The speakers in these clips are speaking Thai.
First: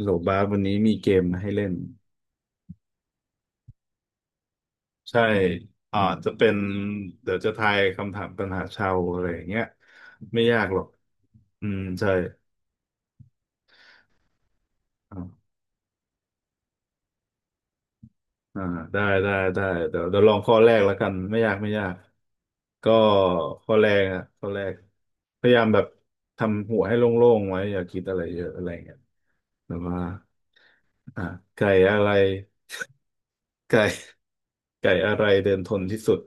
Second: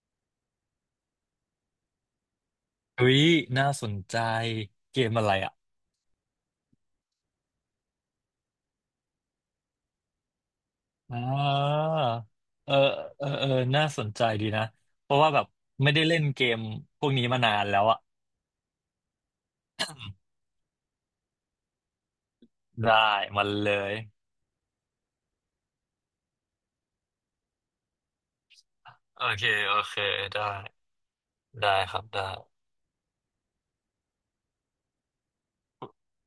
โหลบาสวันนี้มีเกมมาให้เล่นเฮ้ยน่าสนใจเกมใช่อะไรอ่ะอ่าจะเป็นเดี๋ยวจะทายคำถามปัญหาชาวอะไรอย่างเงี้ยไม่ยากหรอกอ่อืมาใช่เออเออเออน่าสนใจดีนะเพราะอ่าว่าแบบไม่ได้เล่นเกมพวกนี้มานานแล้วอ่ะอ่าได้ได้ได้เดี๋ยวเดี๋ยวลองข้อแรกแล้วกันไม่ยากไม่ยากก็ได้มันเลข้อแรยกอะข้อแรกพยายามแบบทำหัวให้โล่งๆไว้อย่าคิดอะไรเยอะอะไรเงี้ยโอเคแบโอบเคว่าได้อ่าไก่ได้คอะรับไรได้ไก่ไก่อะไรเดินทนที่สุด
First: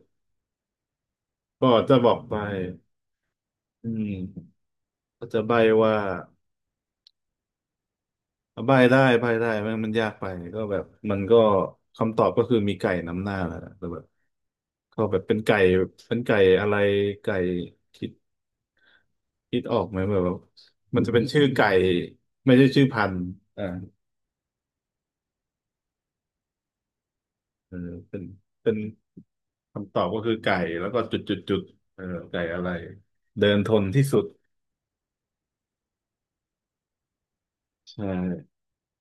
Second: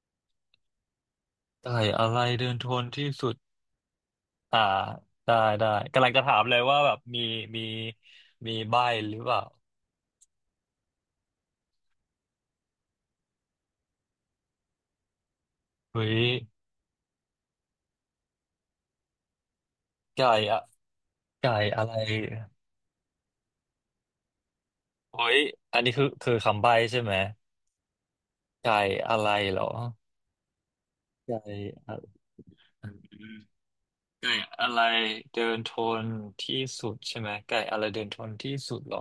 ก็ได้จะบอะอกไรไปเดินทนที่สุดอืม อ่าก็ได้จะใบ้ได้ว่ากำลังจะถามเลยว่าแบบมีมีใบ้ใบ้ได้หรือใบ้เปล่าได้แม่งมันยากไปก็แบบมันก็คำตอบก็คือมีไก่นำหน้าแหละแต่แบบก็แบบเป็นไก่เฮ้เป็ยนไก่อะไรไก่คิดคิดออกไหมแบบไก่ว่าอะมันจะเป็นชื่อไก่ไก่อะไรไม่ใช่ชื่อพันธุ์อ่าเฮ้ยอันนี้คือคำใบ้ใช่ไหมเออเป็นเป็ไก่นอะไรเหรอคำตอบก็คือไก่แล้วก็จุดจุไก่ ดจุดเออไก่อะไรอืมเดินทนที่สุดไก่อะไรเดินทนที่สุดใช่ไหมไก่อะไรเดิใช่นทนที่สุดเหรอ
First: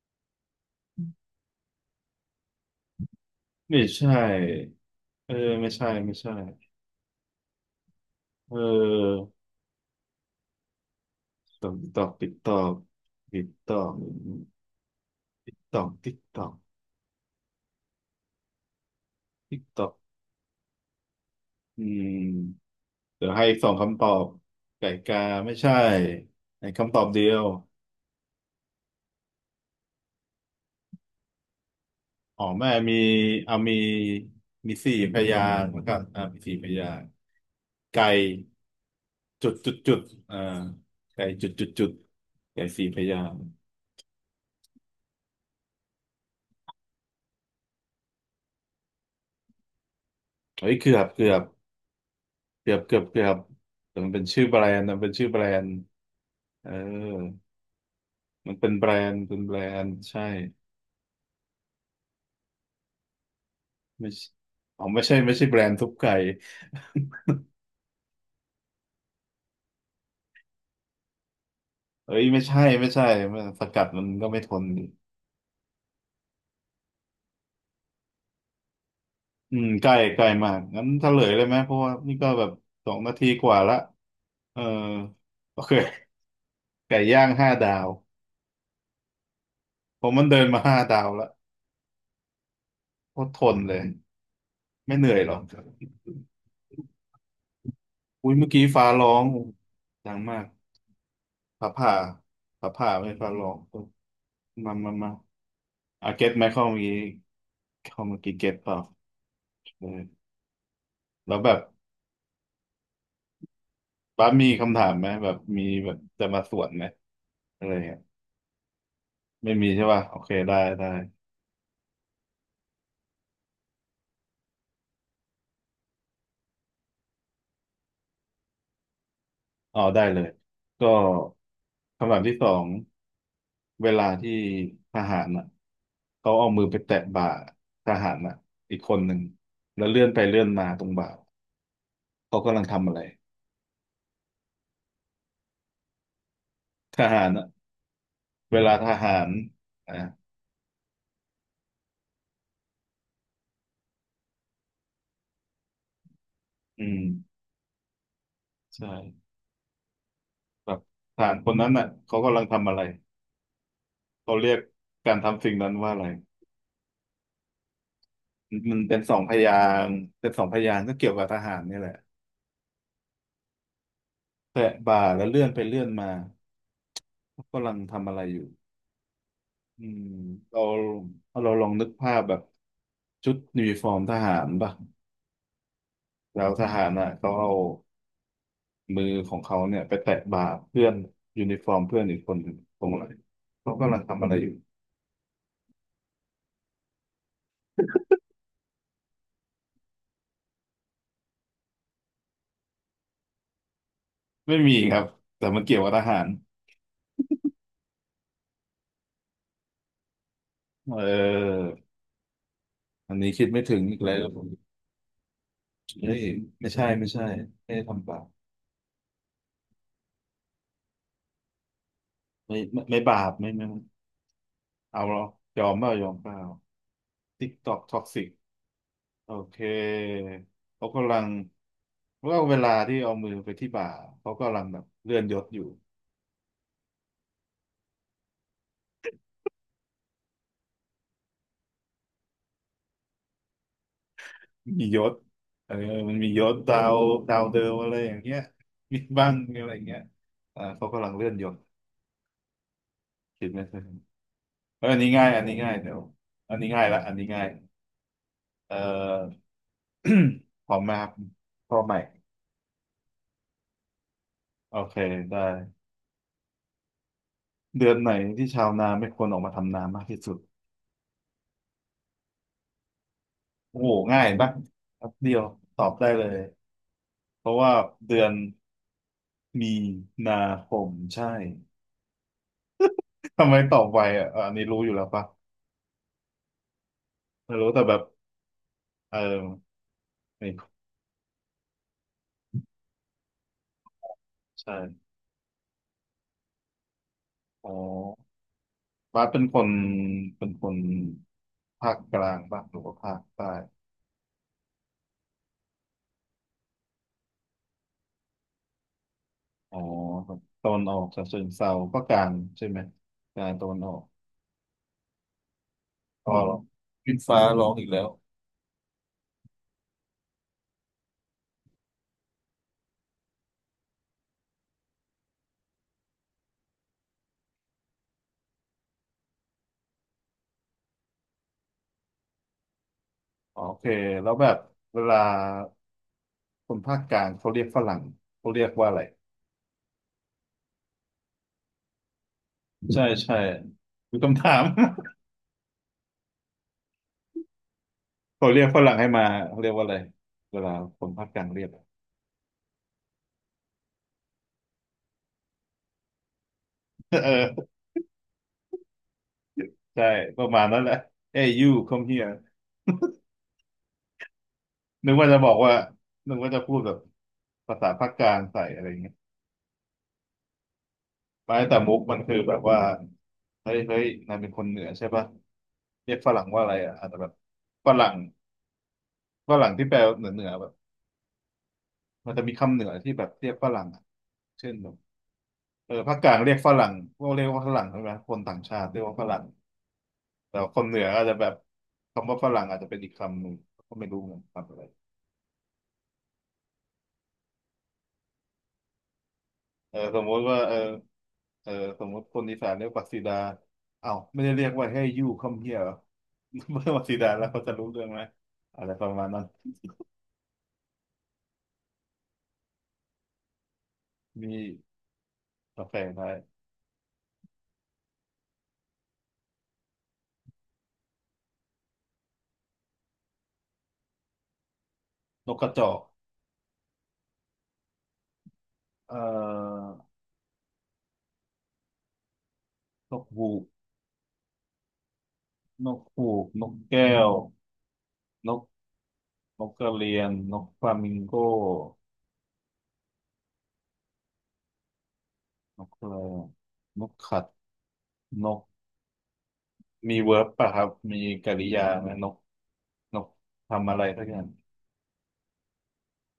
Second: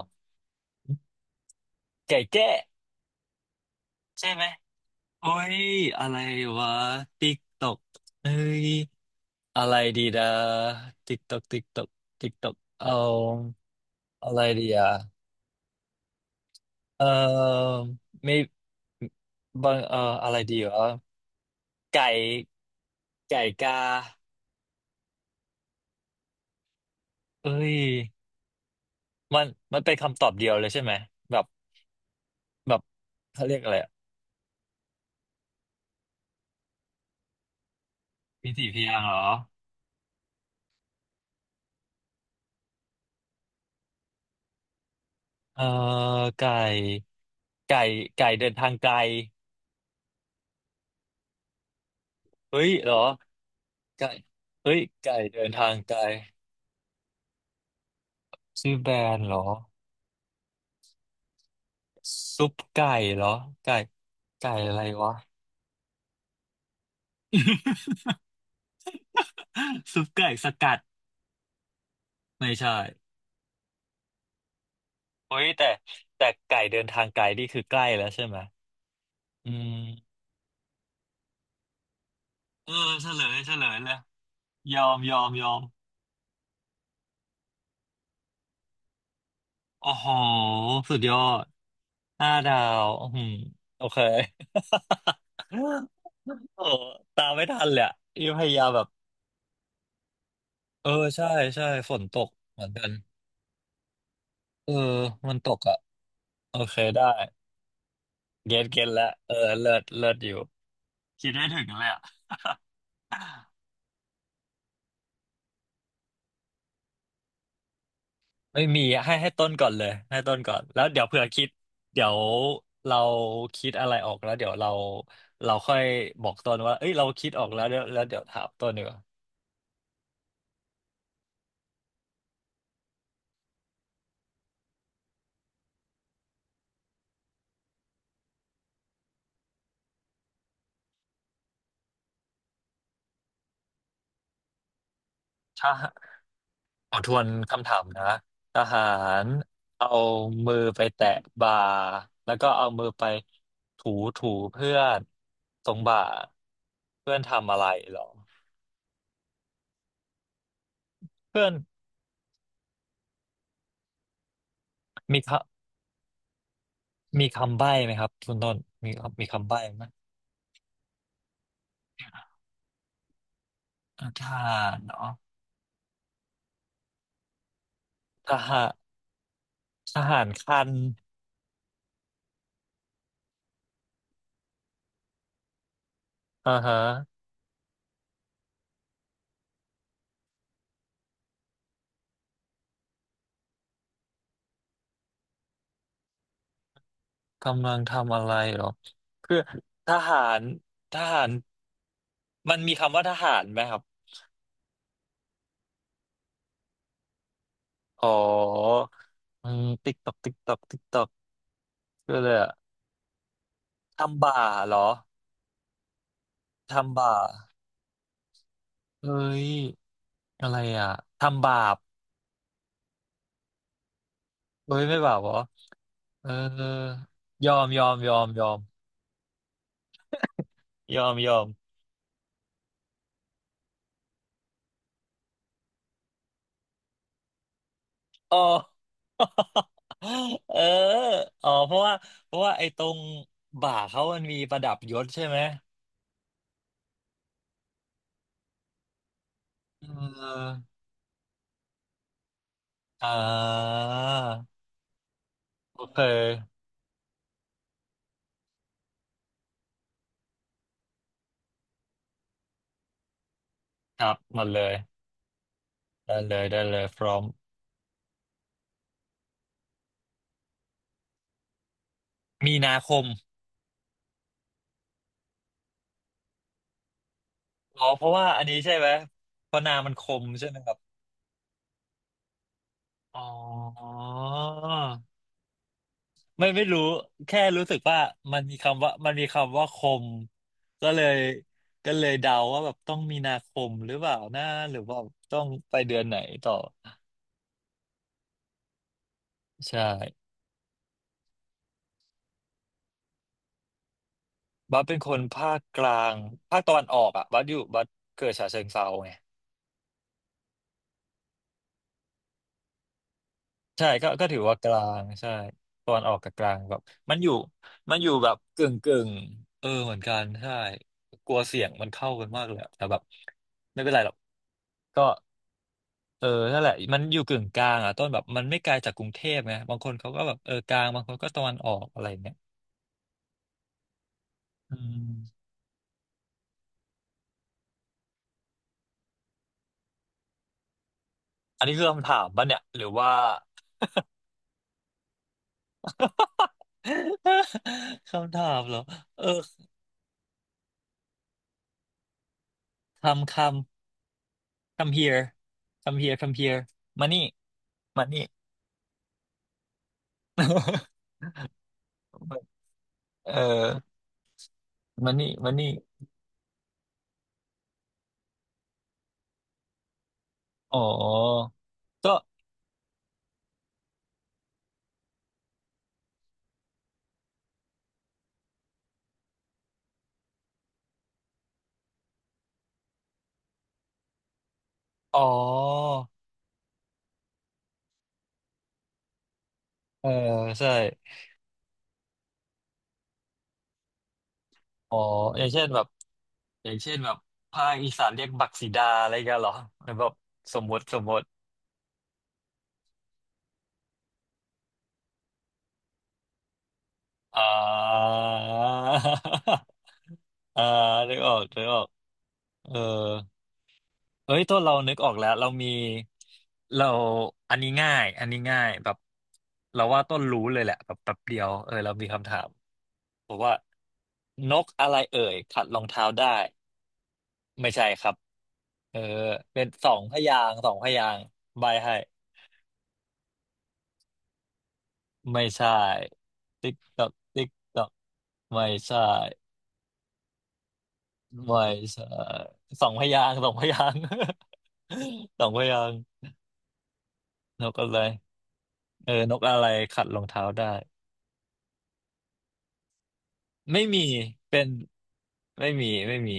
ไก่แจ้ไม่ใช่ใช่ไหมโอ้เออยไม่ใช่อะไม่ไรใช่วะติ๊กตอกเอ้เยออ อะไรดีดาติ๊กตอกติ๊ตกอกตอกตอกติ๊ติ๊กกตตออกกเอาติ๊กตอกอะไรดีอ่ะติ๊กตอกติ๊กตอกเออไม่ติ๊กบาตงอกเอออะไรดีวะอืไก่มเดี๋ยวไก่ให้อีกสองกาคำตอบไก่กาไม่ใช่ในคำตอบเดียวเอ้ยมันมันเป็นคำตอบเดียวเลยใช่ไหมแบบอ๋อแม่แบบมีเขาเอาเรียกอะมีไร มีสี่พยางค์แลับมีสี่พยางค์ไก่มีสี่พยางค์เหรอจุดจุดจุดอ่าไก่จุดจุดจุดไก่สี่พยางค์เอ่อไก่ไก่ไก่เดินทางไกลเฮ้ยเกือบเฮ้ยเหรอเกือบแต่มัไก่นเป็นชื่อแบรเฮ้นยด์มันเป็นไก่ชื่อแบรเดินนทาด์งไกลเออมันเป็ชื่นอแบแบรรนนด์ด์เหรอใช่ ซุปไก่เหรอไก่ไม่ใช่ไก่อะไรอ๋อไม่วะ ใช่ไม่ใช่แบรนด์ทุบไก่ ซุปไก่สกัด เอ้ยไม่ไม่ใช่ใช่ไม่ใช่มันสกัดมันก็ไม่ทนดิเฮ้ยแต่แต่ไก่เดินทางไกลนี่คือใกล้แล้วใช่ไหมอือืมใกมล้ใกล้มากงั้นเฉลยเลยไหมเพราะว่านี่ก็แบบเออสองเฉนาลทียกเฉว่าลละยเลยเออยอมยอมยอโอมเคไก่ย่างห้าดาวโอ้ผโหมมันเดินมาห้าสุดดาวยอละดห้าดาวโคอืตรมทนเลยโอเค ไม่เหนื่อยหรอกโอ้ตามไม่ทันเลยอะอุ้นี่ยพเมื่อยากี้ยามแบฟ้าบร้องดังมากเออใช่ใช่ฟ้าฝผ่านตกเหมืฟ้าอนกัผ่านไม่ใช่ฟ้าร้องเออมามามามันตกอ่ะเก็ตไหมโอเข้าเคเมื่อกี้ได้เข้าเมื่อกี้เก็ตเก็ตเปล่า เก็ตแล้วเออเลิศเลิศอยู่คิดแล้วได้แบบถึงเลยอ่ะป้ามีคำถามไหมแบบมีแบบจะมาสวนไหมอะไรเงี้ยไม่มีให้ให้ต้นไม่มีก่อนเลใช่ยป่ะโอให้เคต้นก่ได้อนแล้วได้เดี๋ยวเผื่อคิดเดี๋ยวเราคิดอะไรออกแล้วเดี๋ยวเราเราค่อยบอกต้นว่าเอ้ยเราคิดออกแล้วเดี๋ยวแล้วเดี๋ยวถามต้นดีกว่าอ๋อได้เลยก็คำถามที่สองเวลาที่ทหารเขาเอามือไปแตะบ่าทหารอีกคนหนึ่งแล้วเลื่อนไปเลื่อนมาตรงบ่าเขากำลังทำอะไรใช่ ขทอทวหานรคำถามนะเวทลาหาทหารรเอาอ่ะมือไปแตะบ่าแล้วก็เอามือไปถูถูเพื่อนตรงบ่าอืมเพื่อนทำอะไรหรอใช่แบบทหารเพื่คอนนนั้นเขากำลังทำอะไรเขาเรียกการมีคทำสิ่งนั้นว่าอะไร มีคำใบ้ไหมครับคุณต้นมันมีเป็นสองมีพคำยาใบ้ไหมงค์เป็นสองพยางค์ก็เกี่ยวกับทหารนี่แหละอ่าทหาแตะรบ่าเนาะแล้วเลื่อนไปเลื่อนมากำลังทำอะไรทอยู่หารอืทมหารเราคันลองนึกภาพแบบชุดยูนิฟอร์มทหารป่ะแล้วอ่าทฮะหารน่ะเขาเอามือของเขาเนี่ยไปแตะบ่าเพื่อนยูนิฟอร์มเพื่อนอีกคนหนึ่งตรงไหนเขากำลังทำอะไรอยู่กำลังทำอะไรหรอคือทหารทหารมันมีคำว่าทหารไหมครับไม่มีครับแต่มันเกี่ยวกับทหารอ๋ออืมติ๊กตอกติ๊กตอกติ๊กเตอก ออคืออะไรอะอันนี้คิดไม่ถึงอีกแล้ทำวผบามปเหรอเฮ้ยไม่ใช่ทำไม่บาใช่ปไม่ได้ทำบาปเอ้ยอะไรอ่ะทำบาปไม่ไม่ไม่บาปไม่ไม่ไม่ เอ้ยไม่เอาเหบารปอเหรอยอมเปล่ายอมเอเปอล่าติ๊ยกอตมอกยอท็มอกยอซิกมยอมโอเคเขายอกำมลังยอมว่าเอาเวลาที่เอามือไปที่บ่าเขากำลังแบบเลื่อนยศอยู่อ๋อ เอออ๋อเพราะว่าไอ้ตรงบ่าเขามันมีประดับมียยศศใช่ไหมเออมันมียศดาวดาวเดิมอะไรอย่างเงี้ยมีบ้างอะไรอย่าเงเงี้ยออเขากำลังเลื่อนยศอ่คิดไหมาเถึเอออันนี้ง่ายอันนี้ง่ายโอเดี๋ยเควอันนี้ง่ายละอันนี้ง่ายเอ่อ พร้อมไหมครับพร้อมไหมครับหมดเลยโอเคได้ได้เลยได้เลยพร้อมเดือนไหนที่ชาวนาไม่ควรออกมาทำนามากที่สุด มีนาคมโอ้โหง่ายปะแป๊บเดียวตอบได้เลยเพราะว่าอ๋อเพราะเดือว่านอันนี้ใช่ไหมเพราะนามีมันคมนาใช่ไหมคครับ มใช่ อ๋ ทำไมตอบอไวอ่ะอะอันนี้รู้อยู่แล้วปะไม่รู้แค่ไม่รู้รู้สึแต่กแบว่าบมันมีคำว่ามันเออมีคำว่าคมไม่ก็เลยก็เลยเดาว่าแบบต้องมีนาคมหรือเปล่านะใช่หรือว่าต้องไปเดือนไหนต่ออ๋อบาสเป็นคนใช่เป็นคนภาคกลางปะหรือว่าภาคใต้บัสเป็นคนภาคกลางภาคตะวันออกอ่ะบัสอยู่บัสเกิดฉะเชิงเทราไงอ๋อแบบตอนออกฉะเชิงเทราก็กลางใช่ไหมกลางตอนใช่ออกก็ก็ถือว่ากลางใช่ตอนออกอ๋กัอบกลางแบบขึ้มันนอยู่ฟ้าร้องอีกมัแล้นอวยู่แบบกึ่งกึ่งเออเหมือนกันใช่กลัวเสียงมันเข้ากันมากเลยอะแต่แบบไม่เป็นไรหรอกก็ เออนั่นแหละมันอยู่กึ่งกลางอ่ะต้นแบบมันไม่ไกลจากกรุงเทพไงบางคนเขาก็แบบเออกลางบางคนก็ตะวันออกอะไรอย่างเงี้ยอ๋อโอเคแล้วแบบอืเวลามคนภาคกลางเขาเรียกฝรั่งเขาเรียกว่าอะไร อันนี้คือคำถามป่ะเนี่ยหรือใช่ว่า ใช่มีคำถาม คำ ถาเขาเรีมยกเหรฝอรั่งให้เอมาอเขาเรียกว่าอะไรเวลาคนภาคกลางเรียก คำคำ come here come here come here มา นี่เออมานี่ ใช่ประมาณนั้นแหละ Hey you come here เออนึมากว่านี่จะบมาอกนี่ว่านึกว่าจะพูดแบบภาษาภาคกลางใส่อะไรอย่างเงี้ยอ๋อไม่แต่มุกก็มันคือแบบว่าเฮ้ยเฮ้ยนายเป็นคนเหนือใช่ปะเรียกฝรั่งว่าอะไรอาจจะแบบฝรั่งฝรั่งที่แปลเหนือเหนือแบบมันจะมีคำเหนือที่แบบเรียกฝรั่งอะเช่นแบบอ๋อเออภาคกลางเรียกฝรั่งพวกเรียกว่าฝรั่งใช่ไหมคนต่างชาติเรียกว่าฝรั่ง เออแต่ใช่คนเหนืออาจจะแบบคำว่าฝรั่งอาจจะเป็นอีกคำหนึ่งก็ไม่รู้เหมือนกันคำอะไรอ๋ออย่างเช่นแบบอย่างเช่นแบบภาคอีสานเรียกบักสีดาอะไรกันเหรอหรือเออแบบสมมติสว่ามมเออติสมมติ เออสมมติคนอีสานเรียกปักสีดาอ้าวไม่ได้เรียกว่าให้ยู่คมเฮียเหรอ เมื่อปักสีดาอ่า แล้วเขาจะรู้เรื่องไหมอะไรประมาณนั้น อ่านึกออกนึกออกเออเอ้ยมีตัวเรานึกออกแล้วเรามีกาแฟไทยเราอันนี้ง่ายอันนี้ง่ายแบบเราว่าต้นรู้เลยแหละแบบแป๊บเดียวเออเรามีคำถามบอกว่านกอะไรเอ่ยนกขักดระรจองอกเท้าได้ไม่ใช่ครับเออเอ่เป็นอ สองพยางค์สองพยางค์ใบให้นกฮูกไม่ใช่นกฮูกนกติ๊กตอแก้กวติ๊กตอกนกไม่ใช่ นกกระเรียนนกฟลามิงโก้ไม่ใช่สองพยางค์สองพยางค์ สองพยานกงค์อะไรอะนกขัดนกอะไรนกเออนกอะไรขัดมีรองเวิเท้าร์บได้ป่ะครับมีกริยาไหมนก นกไม่ทำอะมีไรสักอย่างเป็นไม่มี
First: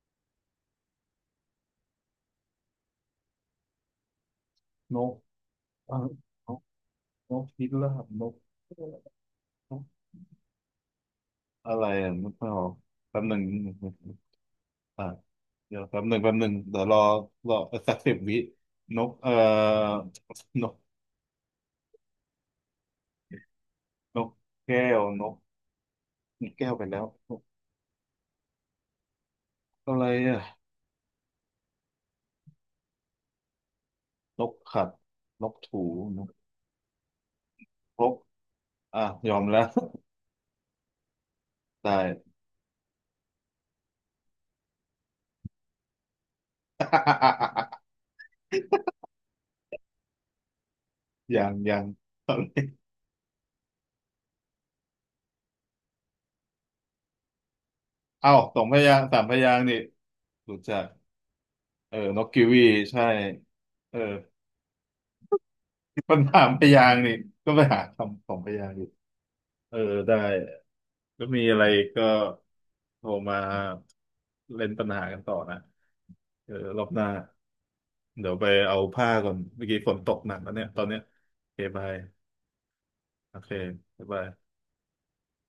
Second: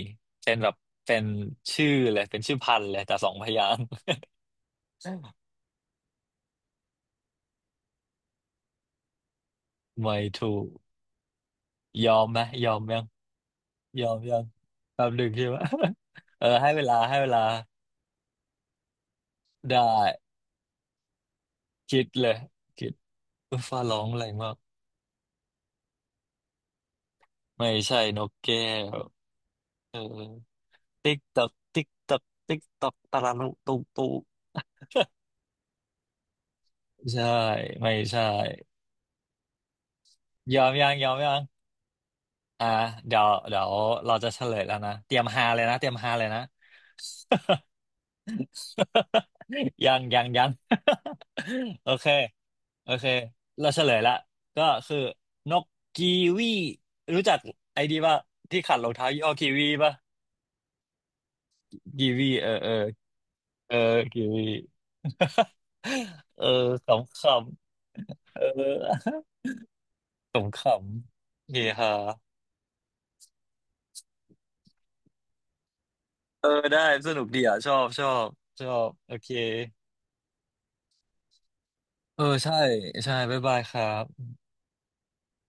เป็นแบบเป็นชื่อเลยเป็นชื่อพันธุ์เลยแต่สองพยางค์ นก เออนกนกพิราบนกนกไม่ถูกอะไรยอนมกไหมไม่ออยอกมยังแป๊บหนึ่งยอมยังอ่ะแป๊บหนึ่งใช่ไหม เดี๋ยวแป๊บหนึ่งแป๊บ หเออนึ่งให้เดี๋ยเววรลาอให้เวลารอสักสิบวินกได้นกคิดเลยคิดฟ้าร้องนอะไรกมากแก้วนกนกแก้วไปแล้วนกไม่ใช่นกแก้วอะเออ ไรอ่ะติ๊กตักติ๊กตักติ๊กตักตะลัุตุตุนกขัดนกถูนกใช่ไม่พกใช่ยอมแล้ว ยอมยังยอมยังได้ อ่ะเดี๋ยวเดี๋ยวเราจะเฉลยแล้วนะเตรียมฮาเลยนะเตรียมฮาเลยนะ ยังยังยัง ยัง ยังโอเคโอเคเราเฉลยละก็คือนกกีวีรู้จักไอ้ดีป่ะเอ้าสที่องพขัดรอยางงเท้าค์สายี่มห้พอกียางค์วีนี่ป่ะรู้จัก เออกีนวีกกิเออวีเออใช่เออเออ กีวี ปัญ หาเออมพยาขงค์นี่ก็ไปำหาคำขอๆเองพยางค์อยู่อ เออได้ ขำขก็มีำเฮอะไรฮาก็โทรมาเล่นปัญหากันต่อนะเออเออรได้อบหน้า สนุกดีอ่ะชอบชอบเดี๋ยวไปชอเอาบผ้าโอเคก่อนเมื่อกี้ฝนตกหนักแล้วเนี่ยตอนเนี้ยโอเคบาย เออใช่ใช่โอบ๊ายเคบายครับ๊าบยบาย